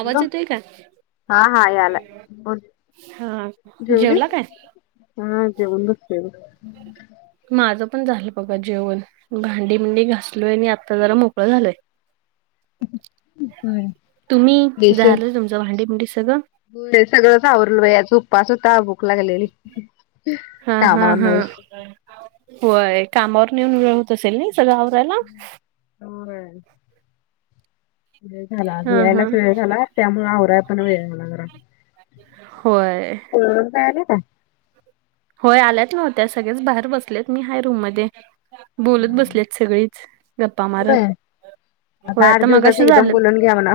आवाज येतोय का? हा हा यालाय बोल हा जेवला जेवलीस? काय? हा जेऊन बसलेलो. माझं पण झालं बघा जेवण भांडी बिंडी घासलोय आणि आत्ता जरा मोकळा झालय. हम्म हाय. तुम्ही तुमचं झाले भांडी बुंडी सगळं? होय सगळचं आवरलं बाई आज उपास होता भू क लागलेली हा हा कामवरनं हा यास. होय कामावर नेऊन वेळ होत असेल नाय सगळं आवरायला. होय. वेळ झाला आज हा हा यायलाच वेळ झाला त्यामुळे आवराय पण वेळ झाला जरा. होय. [unintelligible] यायले का? होय आल्यात नव्हत्या सगळच बाहेर बसलेत मी हाय रूम मध्ये. बोलत बसल्यात सगळीच गप्पा होय मारत. आता होय आठ दिवसाचा मगाशी एकदम झालंत. बोलून घ्या म्हणा.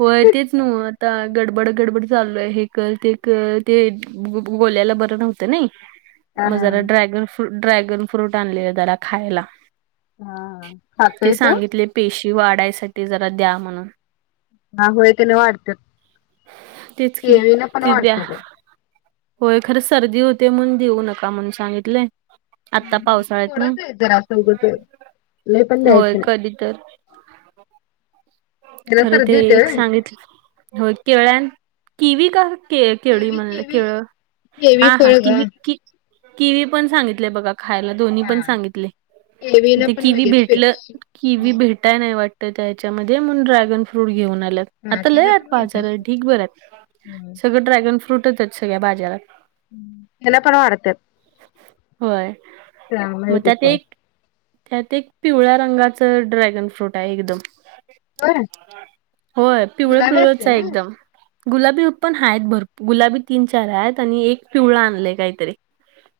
होय तेच नो आता गडबड गडबड चालू आहे हे कर ते कर ते ब बोल्याला बरं नव्ह तं नी हा म हा जरा ड्रॅगन फ्रु ड्रॅगन फ्रूट आणलेले जरा खायला. हा ते खातोय त्यो सांगितले पेशी वाढायसाठी जरा द्या म्हणून. हा होय का नाही वाढत्यात तेच की किवी ने पण ती द्या वाढत्यात. होय खरं सर्दी होते म्हणून देऊ नका म्हणुन सांगितलय. आता पावसाळ्यातनं थोडंच आहे जरासं उगच लय पण ना होय द्यायचं नाही कधी तर. त्याला खरं ते सर्दी होत्या एक व्हय. सांगितलं हो केळ्यान किवी का के केळी केवी म्हणलं केवी केळं केवी हा हा फळ ग किवी कि किवी पण सांगितलेय बघा खायला. दोन्ही हा पण सांगितले केवीला ते पण किवी लगेच फे भेटलं किवी हम्म. भेट ताय नाही वाटतं त्याच्यामध्ये म्हणून ड्रॅगन फ्रूट घेऊन आल्यात. हा आता त्याला लय पण माहित बाजार असत. ढीक भर आहेत सगळं ड्रॅगन आहेत सगळ्या बाजारात. हम्म त्याना पण वाढत्यात होय चांगले आहे मग ती त्यात पण. एक त्यात एक पिवळ्या रंगाचा ड्रॅगन फ्रूट आहे एकदम. बर होय पिवळं गुलाबी पिवळच असते आहे ना. एकदम. गुलाबी उप्पन आहेत भर गुलाबी तीन चार आहेत आणि एक पिवळा आणलंय काहीतरी.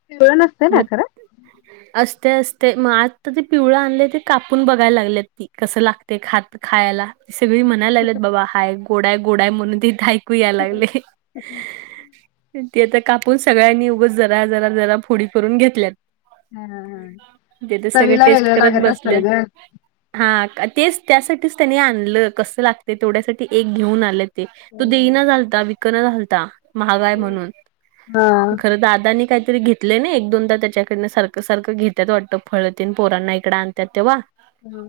पिवळा नसतेय ना मग खरं? [unintelligible] असते असते म आता ते पिवळं आणले ते कापून बघायला लागले ती कसं लागते खात खायला सगळी म्हणायला लागलेत बाबा हाय गोडा आहे गोड आहे म्हणून देत हायत ऐकू याय लागलय. ती आता कापून सगळ्यांनी उगच जरा जरा जरा फोडी करून घेतल्यात. हा हा ते तर सगळे चवीला टेस्ट वेगळं करत लागत असेल बसल्यात. ग. हा तेच त्यासाठीच त्यांनी आणलं कसं लागते तेवढ्यासाठी एक घेऊन आले ते तो दे ही झालता विकणं घालता. महाग आहे म्हणून हा खरं दादानी काहीतरी घेत तले ना एक दोनदा त्याच्याकडनं सारं सारखं घेत्यात वाटतं फळ तेन पोरांना इकडं आणतात तेव्हा. हां.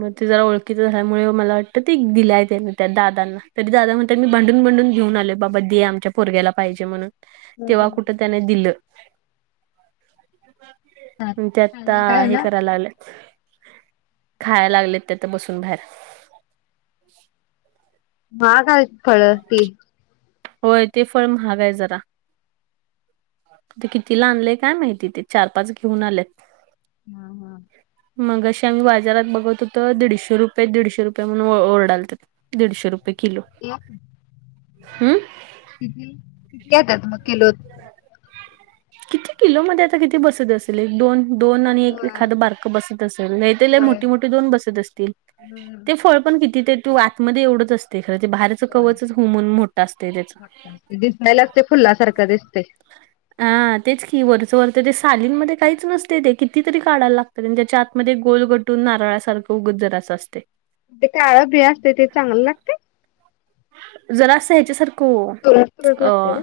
म तिजा ओळख झाल्यामुळे मला वाटत ते दिलाय त्यान त्या दादांना तरी दादा म्हणत्यात मी भांडून भांडून घेऊन आलोय बाबा दे आमच्या पोरग्याला पाहिजे म्हणून तेव्हा कुठ त्यान दिलं त्या आता खाल्ला काय हे ना. कराय लागल्या खाया लागल्या त्यात तिथ बसून बाहेर महाग हाइत फळ ती होय ते फळ महाग आहे जरा ते कितीला आणलय काय माहिती ते चार पाच घेऊन आलेत हा हा मगाशी आम्ही बाजारात बघत होत दीडशे रुपय दीडशे रुपय म्हणून ओरडालतीत दीडशे रुपय किलो एक हू कितील किती येतात मग कीलोत किती किलो मध्ये आता कितीे बसत असेल एक दोन दोन आणि एक होय एखादं बारक बसत असल नाहीतर लई होय मोठी मोठी ते दोन बसत असतील हम्म ते फळ पण किती ते तू आतमध्ये येवढच अस ते खरं ते बाहेरचं होय. कवचच हू म्हणून मोठं असते त्याच ते दिसायलाच ते फुलासारखं दिसतय हा तेच की वरचं वरच ते सालींमध्ये काहीच नसते ते कितीतरी काढायला लाग त त्याच्या आतमध्ये गोल गटून नारळासारख उगच जरासं असतय ते काळं बी असतय ते चांगलं लागतय जरासं याच्यासारखं ओ तुरट तुरट अ लागते काय?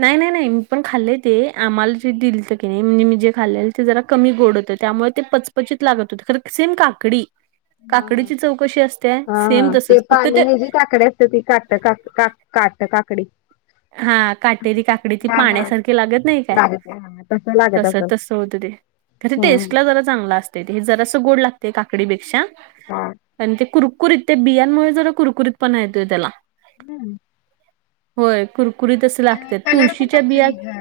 नाही नाही नाही मी पण खाल्ले ते आम्हाला जे दिलत कीनी म्हणजे मी जे खाल्ले ते जरा कमी गोड होतं त्यामुळे ते पचपचीत लागत होत खर सेम काकडी हा हा काकडीची चव कशी असत्या हा सेम हा तसच फक्त पाने ते हे जी काकडी असत्या ती काट काक का काट काकडी हा काटेरी काकडी ती पाण्यासारखी लागत नाही काय लागते हा तस लागते तस तसं होतं खर ते टेस्ट ला जरा चांगला असत हे जरास गोड लागते काकडीपेक्षा हा पण ते कुरकुरीत ते बियांमुळे जरा कुरकुरीत पना येतोय त्याला हू होय कुरकुरीत अस अ लागत्यात कलर पण तुळशीच्या बिया लागतोय ग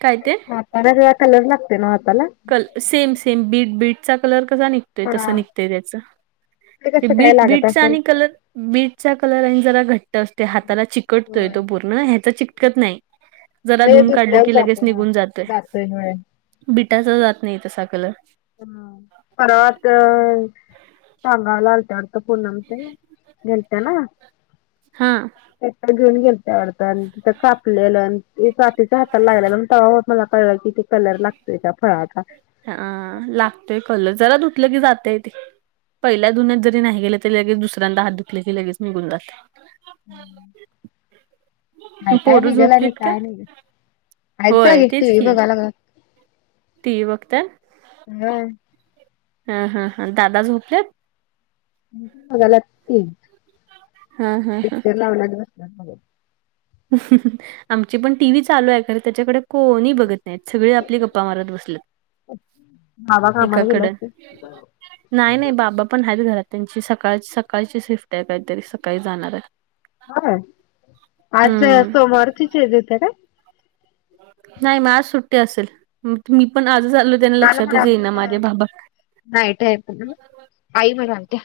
काय ते परत ह्यो कलर लागतय नवं हाताला सेम सेम बीट बीटचा कलर कसा निघतोय तसं हा निघतंय त्याच ते कसं काय बीट लागत बीटचा असेल? आणि कलर बीटचा कलर आणि जरा घट्ट असते हाताला चिकटतोय होय. तो पूर्ण ह्याचा चिटकत नाही जरा धुन काढलं की लगेच निघून जातोय होय होय त्याचा जात नाही तसा कलर परवाच सांगायला आलंत्यात त्या पूनम चे घरच्या ना हा त्याकडं घेऊन गेलत्या वाटत आणि तिथं कापलेलं आणि काकीच्या हाताला लागलेल मी तवा बघा कळल, किती कलर लागतोय त्या फळाचा? हा -आ, लागतोय कलर, जरा धुतलं की जातय ते पहिल्या धुन्यात जरी नाही गेलं, तरी लगेच दुऱ्यांदा हात धुतला, की लगेच निघून जात [inaudible] म काय काय पोरं निघल आणि झोपलीत का? काय निघल आहेत व्हय जागी तेच टीव्ही की बघाय लागल्यात. टीव्ही बघता, होय हा, हा, हा, दादा झोपल्यात? बघायलात टीव्ही, हा हा हा. पिक्चर लावायला बसलाय बघत. हंम, हंम, हं, आमची पण टीव्ही चालू आहे खरं त्याच्याकड कोणी बघत नाहीत, सगळे आपले गप्पा मारत बसलेत. बाबा कामाला गेले एकाकडं असतील. नाही नाही बाबा पण आहेत घरात, त्यांची सकाळ - सकाळची शिफ्ट आहे काहीतरी, सकाळी जाणार आहेत हा काय, आज हम्म सोमवारची चेे देतेय का? नाही म आज सुट्टी असल, मी पण आजच आलोय, त्यांन काल लक्षातच येईना, म्हणालतीत माझ्या बाबा नाईट हाय म्हणून, आई म्हणात्या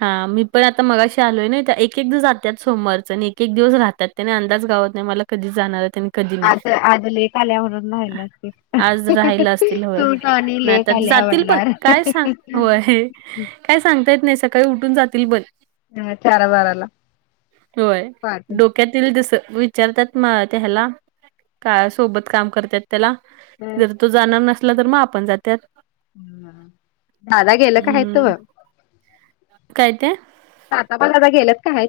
हा मी पण आता मगाशी आलोय ना, त एक -एक दिवस जात्यात सोमवारच नी एक - एक दिवस राहत्यात. त्यान अंदाज घावत नाही मला, कधी जाणार हाय तन आज, -आज लेक आल्या म्हणून राहिल्या असतील, आज राहायला असतील होय. सून आणी नाही लेक आल्या जातील पण, म्हणणार. काय सांग, व्हय, काय सांगता येत नाही सकाळी उठून जातील बल ह चार बाराला व्हय पहाटे डो काय तरी दिस, विचारतात म त्या हयाला, काळा सोबत काम करत्यात त्याला, अ जर तो जाणार नसला तर म आपण जात्यात. ह, दादा गेलं का हायत? हम्म काय - काय? आता पण दादा गेलात का हायत?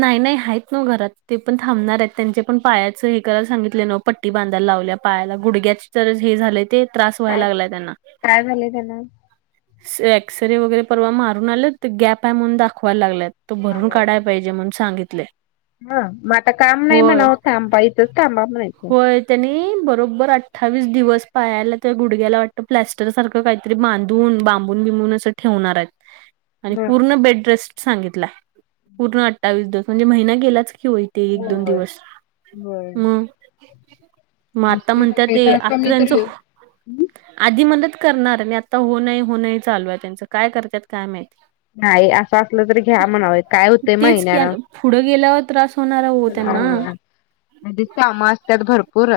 नाही - नाही आहेत नव्ह घरात, ते पण थांबणार आहेत, त्यांचे पण पायाचं हे करायला सांगितलय न पट्टी बांधायला लावल्या पायाला, गुडग्याची ज हे झालय ते त्रास काय व्हायला लागलाय त्यांना काय झाले त्यांना से एक्सरे वगैरे परवा मारून आलेत ते, त गॅप आहे म्हणून दाखवायला लागल्यात. तो भरून काढाय पाहिजे म्हणून सांगितलय हा, म आता काम नाही म्हणाव, थांबा इथंच थांबा म्हणायचं. त्यानी बरोबर अठ्ठावीस दिवस पायला त्या गुडग्याला वाटतं प्लॅस्टर सारखं काही तरी बांधून, बांबून बिबून असं ठेवणार आहेत, आणि पूर्ण बेडरेस्ट सांगितलाय. पूर्ण अठ्ठावीस दिवस म्हणजे महिना गेलाच की वय ते एक, दोन होय दिवस, होय म म आता म्हणतात ते, तर आता कमी त्यांचं तरी आधी म्हणलंत करणार नी आता हो नाही - हो नाही चालू आहे त्यांचं, काय करत्यात काय माहिती? नाही, असं असलं तरी घ्या म्हणाव, काय हो तेच किआलं, पुढं गेल्यावर त्रास होणारा हो त्यांना. म्हणलीस कामं असत्यात भरपूर,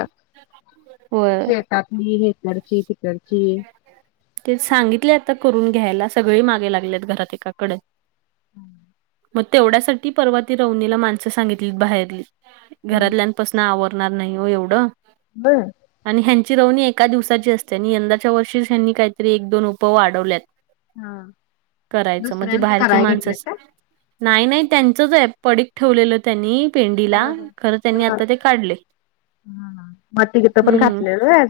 होय शेत तली हीकरची तीकरची ते सांगितले आता करून घ्यायला, सगळे मागे लागलेत घरात एकाकडं [inaudible] म तेवढ्यासाठी परवा ती रवनीला माणसं सांगितली बाहेरली, घरातल्यांपासन आवरत णार नाही हो एवढं [unintelligible] आणि ह्यांची रवनी एका दिवसाची असते आणि यंदाच्या वर्षी ह्यांनी काहीतरी एक दोन उपव वाडवल्यात. हा करायचं म ती दुसऱ्यांच भायेरची कराय माणसं घेतलं का नाई नाई त्यांचच आए पडी ठेवलेलं त्यांनी पेंडीला हा खरं हा त्यांनी आता ते काढले. हा हा माती गितं पण हम्म घातलेल व्हय.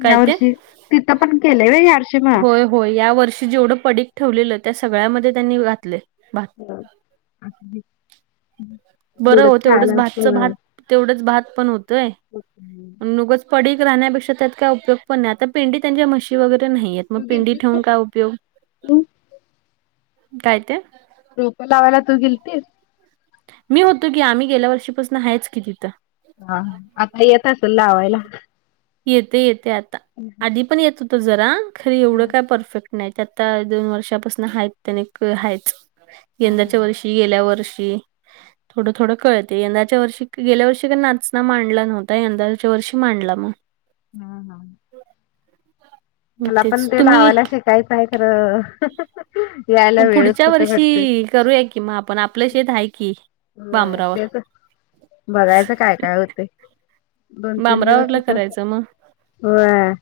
काय या ते? वर्षी तिथं पण केलंय व या वर्ष् होय होय या वर्षी जेवढं पडीक ठेवलेलं त्या सगळ्यामध्ये त्यांनी घातले बा. होय असु दे. बरं हो तेवढंच भातच भात असतं. तेवढंच भात पण होतंय तू अन् ऊगच. पडीक राहण्यापेक्षा त्यात काय उपयोग पण नाय आता पेंडी त्यांच्या म्हशी वगैरे न्हाईयेत. म पेंडी ठेवून काय उपयोग, काय ते. रोपं लावायला तू गेलतीस. मी होतो की आम्ही गेल्या वर्षीपासनं हायच की तिथं. हां आता येत असल लावायला. येते येते आता आधी पण येत होत जरा खर हा एवढं काय परफेक्ट नाईत आता दोन वर्षापासून हायत अणीक हायच. हा यंदाच्या हा. वर्षी गेल्या वर्षी. थोडं थोडं कळते यंदाच्या वर्षी क गेल्या वर्षी का नाचना मांडला नव्हता यंदाच्या वर्षी मांडला म. हां हां. मग मला पण तेच ते तुम्ही लावायला शिकायचं आहे खरं, यायला मग वेळच पुढच्या कुठं भेटतोय. वर्षी करूया की म आपण आपलं शेत हाय की. होय बांबरावर तेच बघायचं काय काय होतय. दोन तीन दिवस बांबरावरला तीथंच करायचं मग व्हय.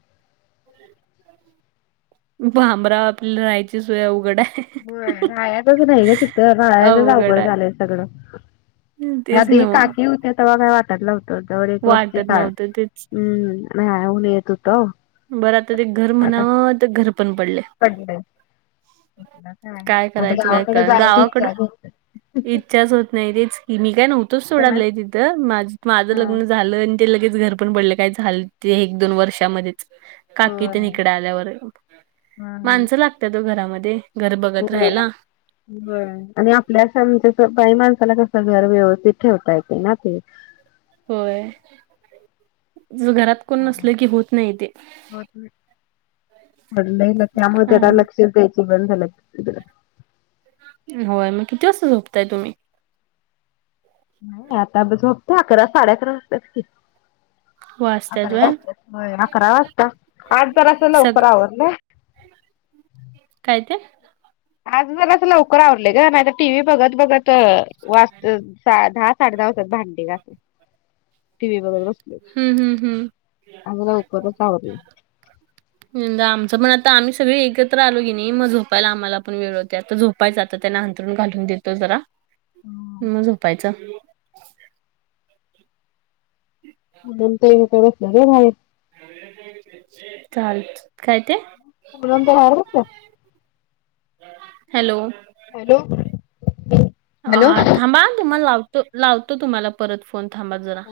भांमरा आपल्या राहायची सोय अवघडाय. र्हायाचंच नाय ना तिथं र्हायाचंच अवघड झालंय सगळं. तेच आधी नव्ह काकी होती तवा काय वाटत नव्ह तेवढी एक वस्ती वाटत काढ नव्हतं तेच. [unintelligible] बरं आता ते घर म्हणावं त घर पण पडले [unintelligible] कसलं काय आता करायचं काय गावाकडं कळना जायची इच्छाच होत नाई. नाई रेच की मी काय नव्हतोच सोडालाय तिथं माझ तर माझं हा लग्न झालंन ते लगेच घर पण पडलं काय झालं ते एक दोन वर्षामध्येच काकी ते न होय इकड आल्यावर हा माणसं लागत्यात ओ घरामध्ये. घर बघत होय राहायला बर आणि आपल्या शमच्या बाई माणसाला कसं घर व्यवस्थित ठेवता येतं ना ते. होय ज घरात कोण नसलं की होत नाई ते. पडलय ना त्यामुळे त्याला लक्षच द्यायची बंद झालं होय म किती वाजता झोपताय तुम्ही? नाई आता त झोपतो अकरा साडे अकरा वाजतात की. वाचतात अकरा व्हय वाजत्यात होय अकरा वाजता आज जरास सग लवकर आवरलंय. काय ते? आज जरसं लवकर आवरलंय ग नाही तर टी व्ही बघत बघत वाजतं साधा साडे दहा वाजातात भांडी घासाय टीव्ही बघत बसलो की. हम्म हम्म हम्म आज लवकरच आवरलं. आमचं पण आता आम्ही सगळे एकत्र आलो की नी म झोपायला आम्हाला पण वेळ होते आता झो झोपायच आता त्यांना अंथरुण घालून देतो जरा म झोपायचं [inaudible] म्हणून त्या इंटा घेतल्यात व्हय बाहेर चाल काय ते पूनम त्या बाहेर बघत्यात हॅलो हॅलो हा थांबा हा तुम्हाला लावतो लावतो तुम्हाला परत फोन थांबा जरा